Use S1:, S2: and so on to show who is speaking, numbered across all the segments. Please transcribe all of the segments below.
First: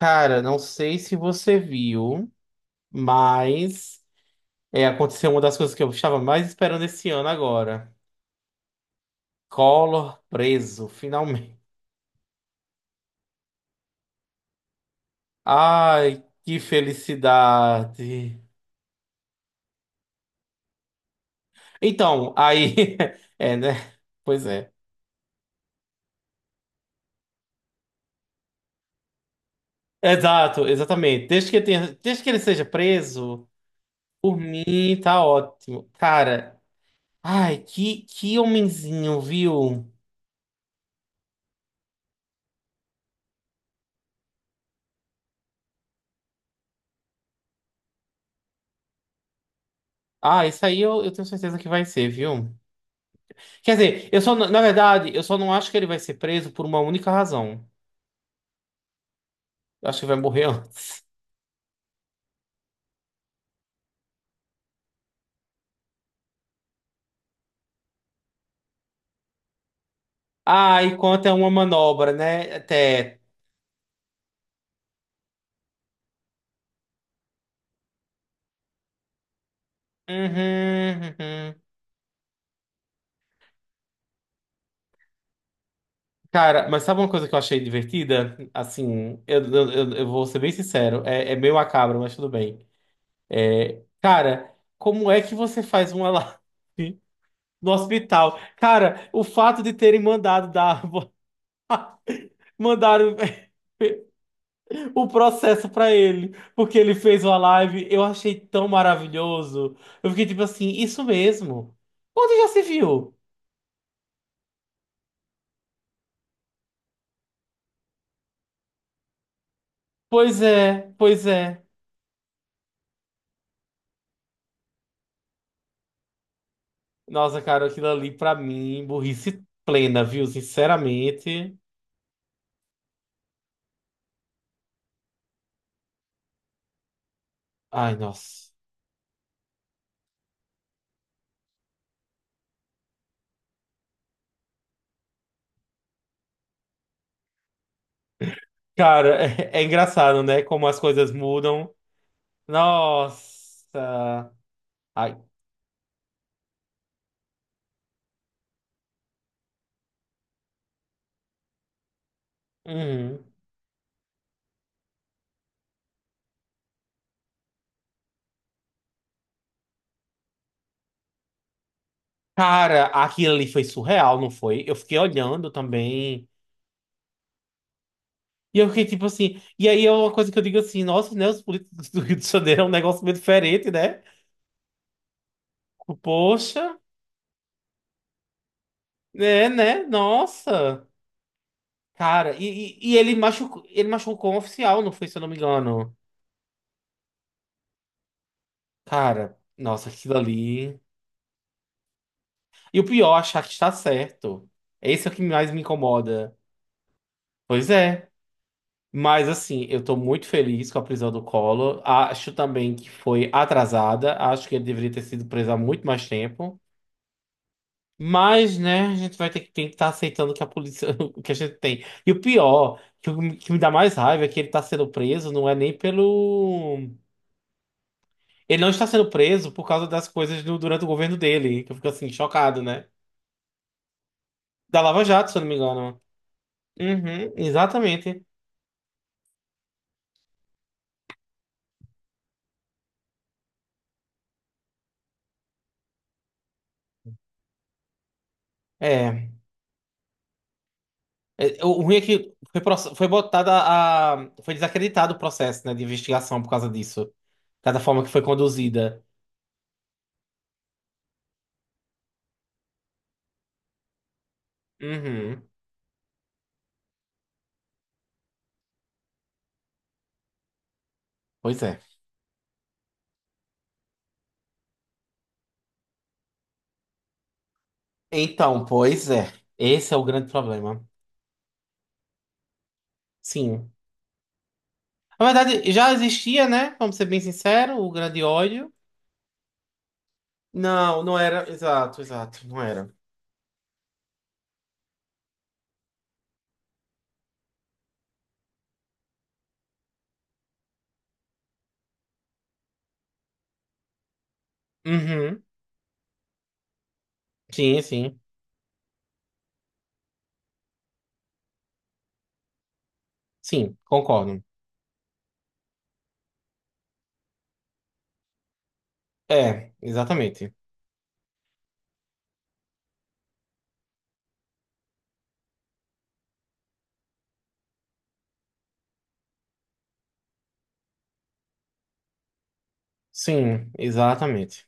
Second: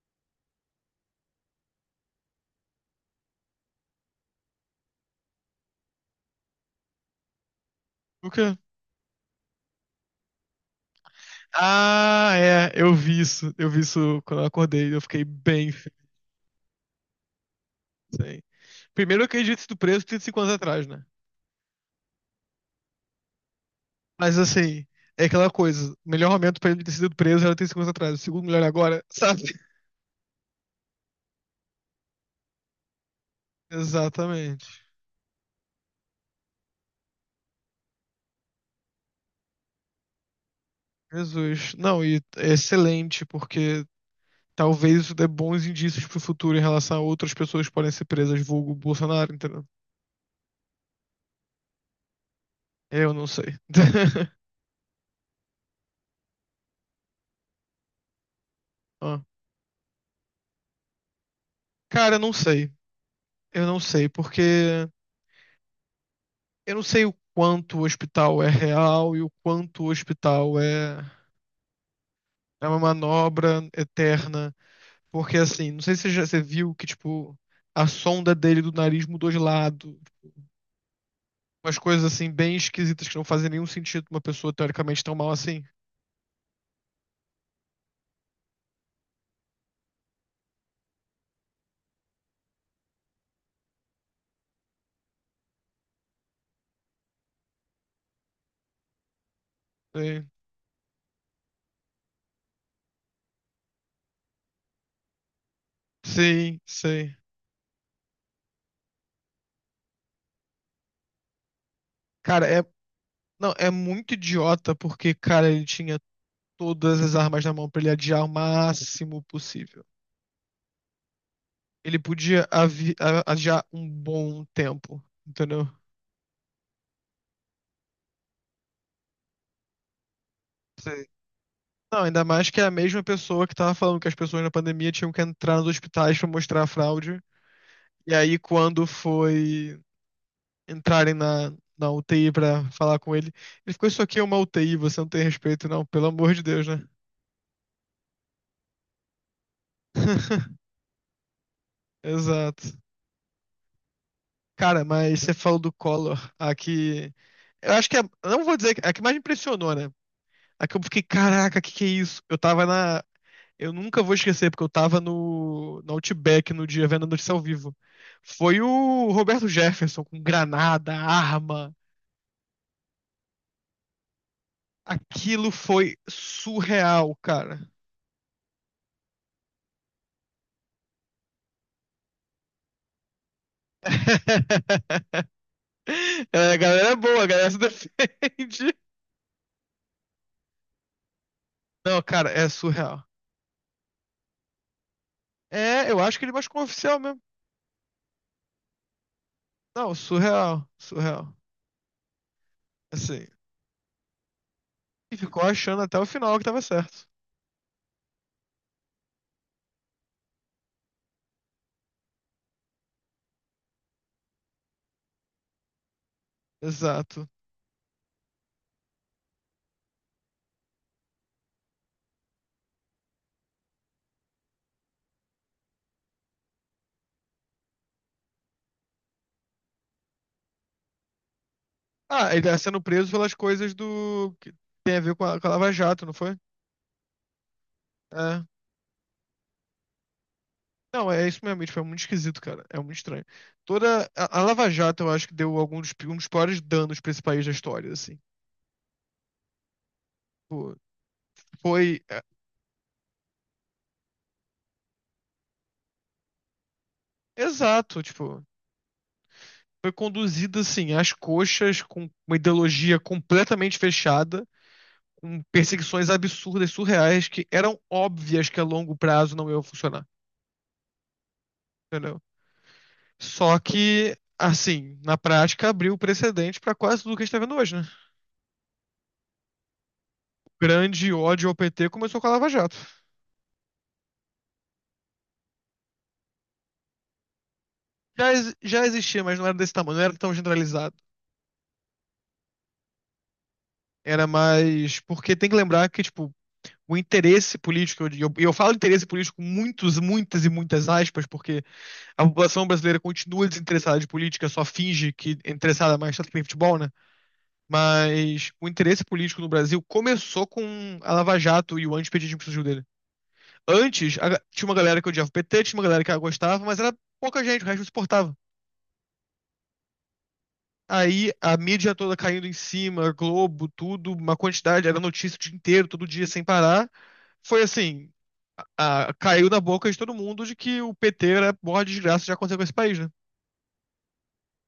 S1: Cara, não sei se você viu, mas aconteceu uma das coisas que eu estava mais esperando esse ano agora.
S2: O quê?
S1: Collor preso, finalmente.
S2: Ah, é, eu vi isso. Eu vi isso quando eu acordei. Eu fiquei bem feliz.
S1: Ai, que felicidade.
S2: Hein. Primeiro, eu acredito ter sido preso 35 anos atrás, né?
S1: Então, aí. É, né?
S2: Mas
S1: Pois é.
S2: assim, é aquela coisa. O melhor momento pra ele ter sido preso era 35 anos atrás. O segundo melhor é agora, sabe?
S1: Exato, exatamente. Desde que ele seja preso, por
S2: Exatamente.
S1: mim tá ótimo. Cara, ai, que homenzinho, viu?
S2: Jesus. Não, e é excelente, porque talvez isso dê bons indícios pro futuro em relação a outras pessoas que podem ser presas, vulgo Bolsonaro, entendeu?
S1: Ah, isso aí eu tenho certeza que vai ser, viu?
S2: Eu não sei.
S1: Quer dizer, eu só, não- na verdade, eu só não acho que ele vai ser preso por uma única razão.
S2: Ó.
S1: Eu acho que vai morrer antes.
S2: Cara, eu não sei. Eu não sei, porque. Eu não sei o quanto o hospital é real e o quanto o hospital
S1: Ah, e
S2: é,
S1: quanto é uma manobra, né?
S2: é uma
S1: Até.
S2: manobra eterna. Porque, assim, não sei se você já você viu que, tipo, a sonda dele do nariz mudou de lado.
S1: Uhum, uhum.
S2: Umas coisas, assim, bem esquisitas que não fazem nenhum sentido pra uma pessoa teoricamente tão mal assim.
S1: Cara, mas sabe uma coisa que eu achei divertida? Assim, eu vou ser bem sincero. É meio macabro, mas tudo bem. É, cara, como é que você faz uma live no hospital? Cara, o fato de terem
S2: Sim,
S1: mandado dar. Mandaram. O processo pra ele,
S2: sim,
S1: porque ele
S2: sei.
S1: fez uma live, eu achei tão maravilhoso. Eu fiquei tipo assim, isso mesmo. Onde
S2: Cara,
S1: já
S2: é,
S1: se viu?
S2: não, é muito idiota porque, cara, ele tinha todas as armas na mão pra ele adiar o máximo possível.
S1: Pois é, pois é.
S2: Ele podia adiar um bom tempo, entendeu?
S1: Nossa, cara, aquilo ali pra mim, burrice plena, viu? Sinceramente.
S2: Não, ainda mais que é a mesma pessoa que tava falando que as pessoas na pandemia tinham que entrar nos hospitais pra mostrar a fraude.
S1: Ai,
S2: E aí,
S1: nossa.
S2: quando foi entrarem na UTI pra falar com ele, ele ficou: Isso aqui é uma UTI, você não tem respeito, não, pelo amor de Deus, né?
S1: Cara, é, é engraçado, né? Como as coisas mudam.
S2: Exato.
S1: Nossa.
S2: Cara,
S1: Ai.
S2: mas você falou do Collor. Aqui. Eu acho que é. Eu Não vou dizer. A que mais me impressionou, né? A que eu fiquei: Caraca, que é isso?
S1: Uhum.
S2: Eu nunca vou esquecer, porque eu tava no Outback no dia vendo a notícia ao vivo. Foi o Roberto Jefferson com granada, arma.
S1: Cara, aquilo ali foi surreal, não foi? Eu fiquei olhando
S2: Aquilo foi
S1: também.
S2: surreal, cara.
S1: E eu fiquei tipo assim. E aí é uma coisa que eu digo assim: nossa, né? Os políticos do Rio de Janeiro é um negócio meio diferente, né?
S2: É, a
S1: Poxa,
S2: galera é boa, a galera se defende.
S1: né, né? Nossa.
S2: Não, cara,
S1: Cara,
S2: é surreal.
S1: ele machucou um oficial, não foi, se eu não me
S2: É,
S1: engano.
S2: eu acho que ele machucou um oficial mesmo.
S1: Cara, nossa,
S2: Não,
S1: aquilo
S2: surreal,
S1: ali.
S2: surreal.
S1: E o pior,
S2: Assim,
S1: achar que está certo. Esse é o
S2: e
S1: que
S2: ficou
S1: mais me
S2: achando até o
S1: incomoda.
S2: final que tava certo.
S1: Pois é. Mas assim, eu tô muito feliz com a prisão do Collor. Acho também que foi atrasada. Acho que ele deveria ter sido preso há muito mais tempo.
S2: Exato.
S1: Mas, né, a gente vai ter que tem que estar aceitando que a polícia, o que a gente tem. E o pior, o- que me dá mais raiva é que ele tá sendo preso, não é nem pelo. Ele não está sendo preso por causa das coisas do- durante o governo dele, que eu fico assim,
S2: Ah, ele tá
S1: chocado,
S2: sendo
S1: né?
S2: preso pelas coisas do que
S1: Da
S2: tem a
S1: Lava
S2: ver com
S1: Jato, se
S2: a,
S1: eu
S2: com
S1: não
S2: a
S1: me
S2: Lava
S1: engano.
S2: Jato, não foi?
S1: Uhum, exatamente.
S2: É. Não, é isso mesmo. E, tipo, é muito esquisito, cara. É muito estranho. Toda a Lava Jato, eu acho que deu algum dos, um dos piores danos pra esse país da história, assim.
S1: É.
S2: Tipo,
S1: É, o ruim é
S2: foi. É,
S1: que foi botada a. Foi desacreditado o processo, né, de investigação por causa disso. Cada
S2: exato,
S1: forma que foi
S2: tipo.
S1: conduzida.
S2: Foi conduzida, assim, às coxas, com uma ideologia completamente fechada, com
S1: Uhum.
S2: perseguições absurdas, surreais, que eram óbvias que a longo prazo não iam funcionar,
S1: Pois é.
S2: entendeu? Só que, assim, na prática abriu precedente pra quase tudo que a gente tá vendo hoje, né?
S1: Então, pois é. Esse é o grande problema.
S2: Grande ódio ao PT começou com a Lava Jato.
S1: Sim. Na verdade, já existia, né? Vamos ser bem sincero, o grande
S2: Já, exi-
S1: ódio.
S2: já existia, mas não era desse tamanho, não era tão generalizado.
S1: Não, não era. Exato, exato, não era.
S2: Era mais. Porque tem que lembrar que, tipo, o interesse político, e eu falo interesse político com muitas e muitas aspas, porque a população brasileira continua desinteressada de política, só finge que
S1: Uhum.
S2: é interessada mais tanto que tem futebol, né?
S1: Sim, sim.
S2: Mas o interesse político no Brasil começou com a Lava Jato e o antipetismo que surgiu dele.
S1: Sim,
S2: Antes,
S1: concordo.
S2: tinha uma galera que odiava o PT, tinha uma galera que gostava, mas era pouca gente, o resto não suportava.
S1: É, exatamente.
S2: Aí a mídia toda caindo em cima, Globo, tudo, uma quantidade, era notícia o dia inteiro, todo dia, sem parar. Foi assim, caiu na boca de todo mundo de que o PT era a maior desgraça que já aconteceu com esse país, né?
S1: Sim, exatamente.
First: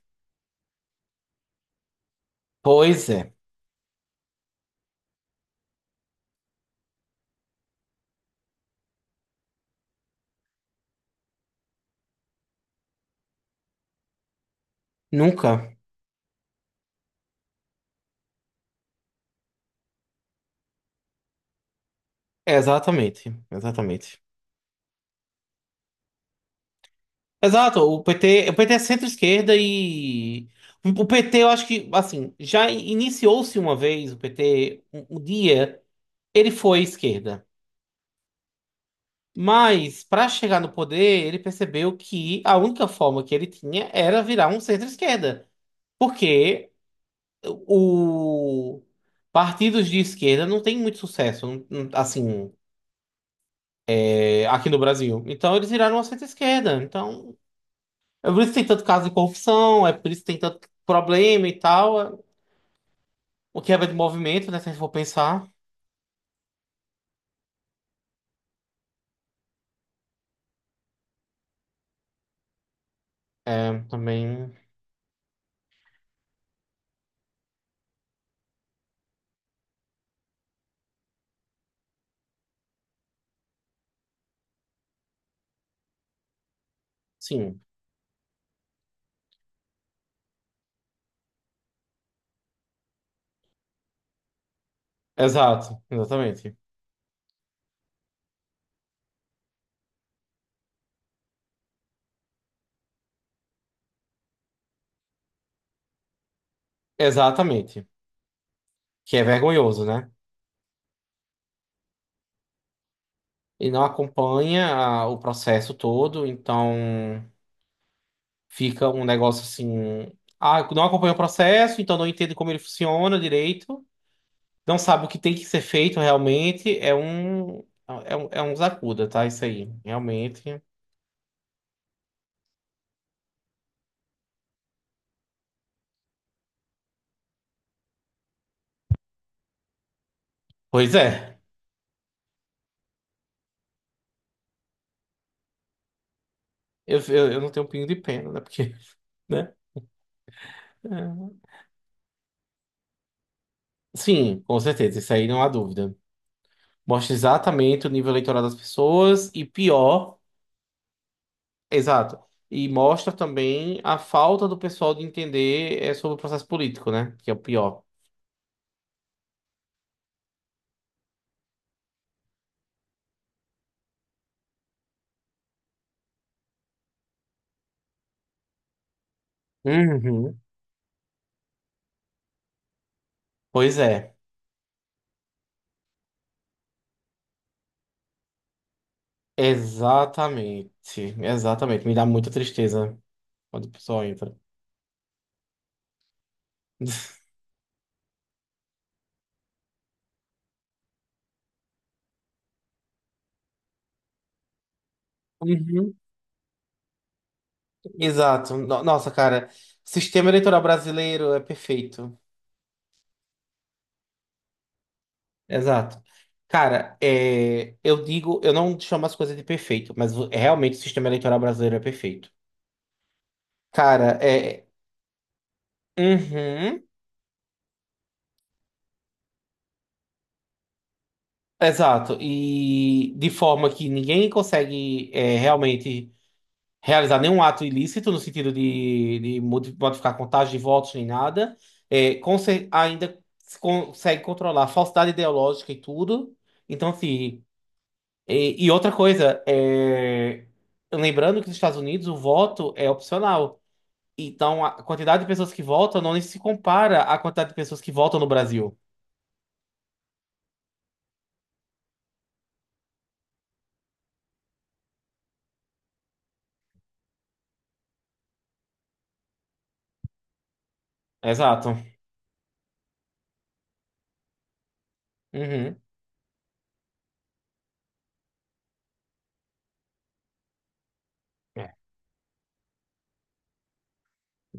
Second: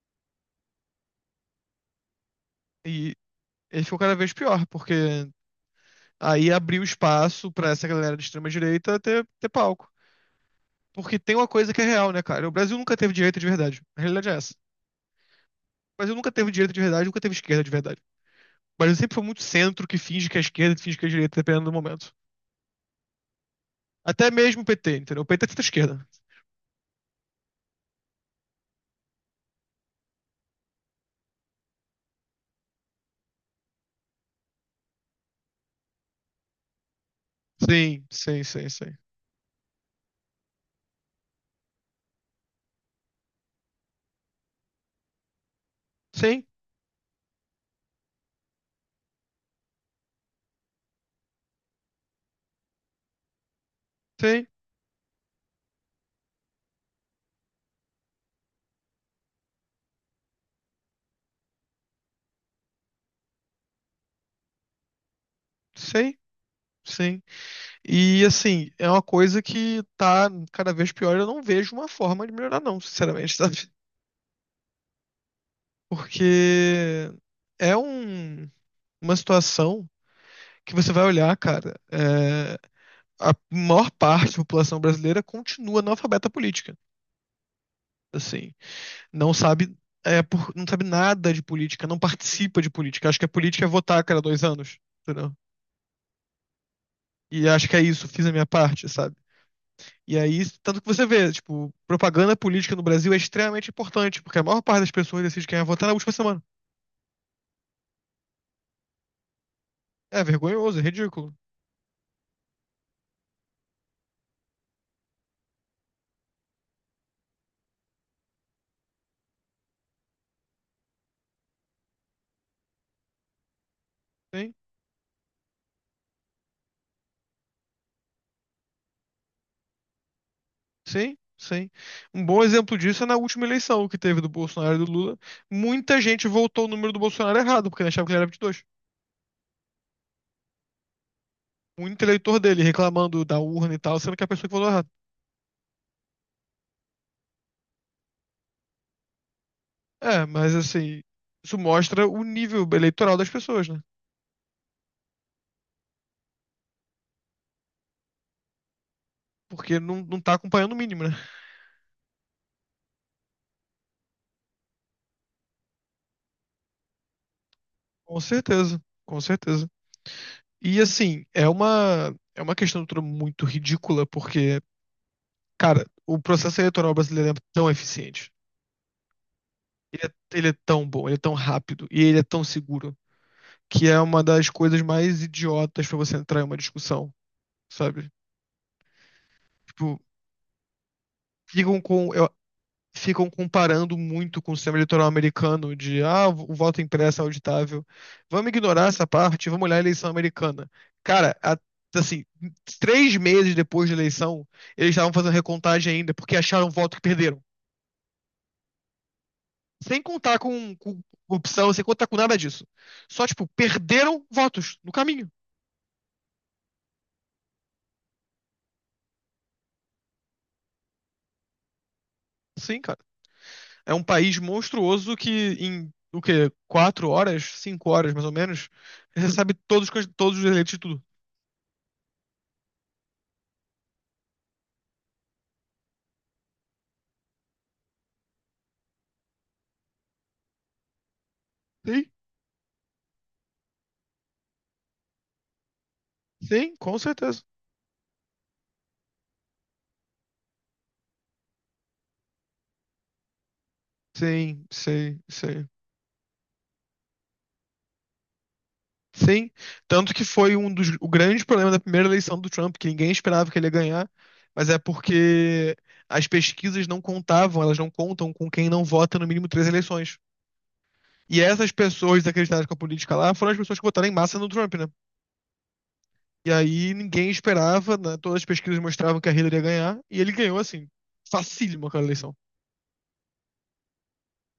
S1: Pois
S2: E
S1: é.
S2: ele ficou cada vez pior, porque aí abriu espaço pra essa galera de extrema-direita ter palco. Porque tem uma coisa que é real, né, cara? O Brasil nunca teve direita de verdade. A realidade é essa. O
S1: Nunca.
S2: Brasil nunca teve direita de verdade, nunca teve esquerda de verdade. O Brasil sempre foi muito centro que finge que é esquerda e finge que é direita, dependendo do momento.
S1: É, exatamente, exatamente.
S2: Até mesmo o PT, entendeu? O PT é centro-esquerda.
S1: Exato, o PT é centro-esquerda e o PT, eu acho que, assim, já iniciou-se uma vez o PT, um dia ele foi esquerda.
S2: Sim, sim, sim, sim.
S1: Mas, para chegar no poder, ele percebeu que a única forma que ele tinha era virar um centro-esquerda,
S2: Sim,
S1: porque o partidos de esquerda não tem muito sucesso, assim,
S2: sim,
S1: é, aqui no Brasil. Então, eles viraram uma centro-esquerda. Então, é por isso que tem tanto caso de corrupção, é por isso que tem tanto problema e tal. É- O que é de movimento, né? Se a gente for pensar,
S2: sim, sim. E assim, é uma coisa que tá cada vez pior. Eu não vejo uma forma de melhorar, não, sinceramente, sabe?
S1: é também.
S2: Porque é uma situação que você vai olhar, cara, é, a maior parte da população brasileira continua analfabeta política.
S1: Sim,
S2: Assim, não sabe, é, não sabe nada de política, não participa de política. Acho que a política é votar a cada 2 anos, entendeu?
S1: exato, exatamente.
S2: E acho que é isso, fiz a minha parte, sabe? E aí, tanto que você vê, tipo, propaganda política no Brasil é extremamente importante, porque a maior parte das pessoas decide quem vai votar na última semana.
S1: Exatamente. Que é vergonhoso, né?
S2: É vergonhoso, é ridículo.
S1: Ele não acompanha a- o processo todo, então fica um negócio assim. Ah, não acompanha o processo, então não entende como ele funciona direito,
S2: Sim,
S1: não sabe o que tem que ser feito realmente. É um zacuda, tá? Isso aí, realmente.
S2: sim, sim. Um bom exemplo disso é na última eleição que teve do Bolsonaro e do Lula. Muita gente votou o número do Bolsonaro errado, porque achava que ele era 22.
S1: Pois é,
S2: Muito eleitor dele reclamando da urna e tal, sendo que é a pessoa que votou errado.
S1: eu não tenho um pingo de pena, né? Porque, né?
S2: É, mas assim,
S1: É.
S2: isso mostra o nível eleitoral das pessoas, né?
S1: Sim, com certeza, isso aí não há dúvida. Mostra exatamente o nível eleitoral das pessoas e
S2: Porque não,
S1: pior.
S2: não tá acompanhando o mínimo, né?
S1: Exato. E mostra também a falta do pessoal de entender é, sobre o processo político, né? Que é o pior.
S2: Com certeza, com certeza. E assim, é uma questão toda muito ridícula, porque, cara, o processo eleitoral brasileiro é tão eficiente. Ele é,
S1: Uhum.
S2: ele é tão bom, ele é tão rápido e ele é tão seguro,
S1: Pois
S2: que é
S1: é.
S2: uma das coisas mais idiotas pra você entrar em uma discussão, sabe? Tipo,
S1: Exatamente.
S2: ficam
S1: Exatamente. Me dá
S2: com.
S1: muita tristeza
S2: ficam
S1: quando o
S2: comparando
S1: pessoal entra.
S2: muito com o sistema eleitoral americano de o voto impresso é auditável. Vamos ignorar essa parte, vamos olhar a eleição americana. Cara, assim, 3 meses depois da eleição, eles estavam fazendo recontagem
S1: Uhum.
S2: ainda porque acharam o voto que perderam.
S1: Exato. No- Nossa, cara,
S2: Sem
S1: sistema
S2: contar
S1: eleitoral
S2: com
S1: brasileiro é
S2: corrupção, sem contar com
S1: perfeito.
S2: nada disso. Só, tipo, perderam votos no caminho.
S1: Exato. Cara, é, eu digo, eu não chamo as coisas de perfeito, mas o- realmente o sistema eleitoral brasileiro é perfeito.
S2: Sim, cara. É um
S1: Cara,
S2: país
S1: é.
S2: monstruoso que em, o quê?
S1: Uhum.
S2: 4 horas, 5 horas, mais ou menos, recebe todos, todos os eleitos de tudo.
S1: Exato, e de forma que ninguém consegue é, realmente realizar nenhum ato ilícito no sentido de modi- modificar contagem de votos nem nada,
S2: Sim.
S1: é, conse- ainda se consegue controlar a falsidade ideológica e tudo.
S2: Sim,
S1: Então,
S2: com
S1: assim,
S2: certeza.
S1: e outra coisa, é, lembrando que nos Estados Unidos o voto é opcional, então
S2: Sim,
S1: a
S2: sim,
S1: quantidade de pessoas que
S2: sim.
S1: votam não se compara à quantidade de pessoas que votam no Brasil.
S2: Sim. Tanto que foi um dos o grande problema da primeira eleição do Trump, que ninguém esperava que ele ia ganhar, mas é porque as pesquisas não contavam, elas não contam com quem não vota no mínimo três eleições. E essas
S1: Exato.
S2: pessoas desacreditadas com a política lá foram as pessoas que votaram em massa no Trump, né?
S1: Uhum.
S2: E aí ninguém esperava, né? Todas as pesquisas mostravam que a Hillary ia ganhar, e ele ganhou assim, facílimo aquela eleição.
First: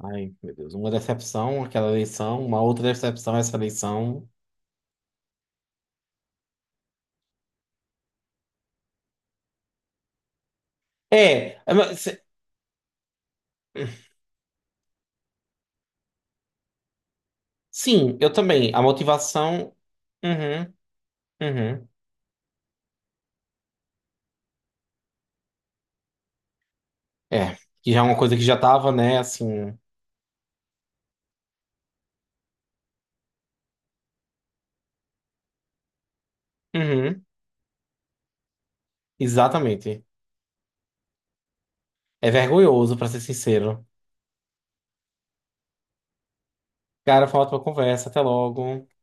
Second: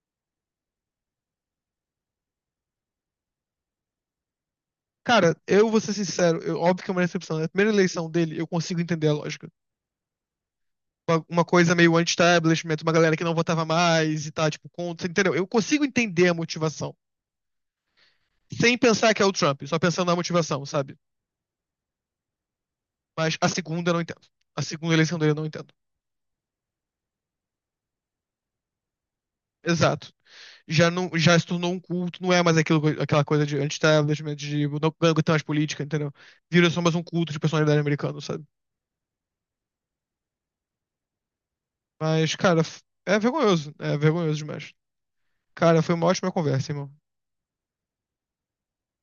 S1: Ai, meu Deus. Uma decepção, aquela eleição. Uma outra decepção, essa eleição.
S2: Cara, eu vou ser sincero, óbvio que é uma decepção. Na primeira eleição dele, eu consigo entender a lógica. Uma coisa meio
S1: Mas,
S2: anti-establishment, uma galera que não votava mais e tá, tipo, contra, entendeu? Eu consigo entender a motivação,
S1: sim, eu também.
S2: sem
S1: A
S2: pensar que é o Trump,
S1: motivação.
S2: só pensando na motivação,
S1: Uhum,
S2: sabe?
S1: uhum.
S2: Mas a segunda eu não entendo. A segunda eleição dele eu não entendo.
S1: É, que já é uma coisa que já tava, né, assim.
S2: Exato. Já, não, já se tornou um culto, não é mais aquilo, aquela coisa de anti-establishment, de não não aguentar mais política, entendeu? Vira só mais um
S1: Uhum,
S2: culto de personalidade americana, sabe?
S1: exatamente. É
S2: Mas, cara,
S1: vergonhoso, pra
S2: é
S1: ser
S2: vergonhoso.
S1: sincero.
S2: É vergonhoso demais. Cara, foi uma ótima conversa, irmão.
S1: Cara, foi uma ótima conversa. Até logo.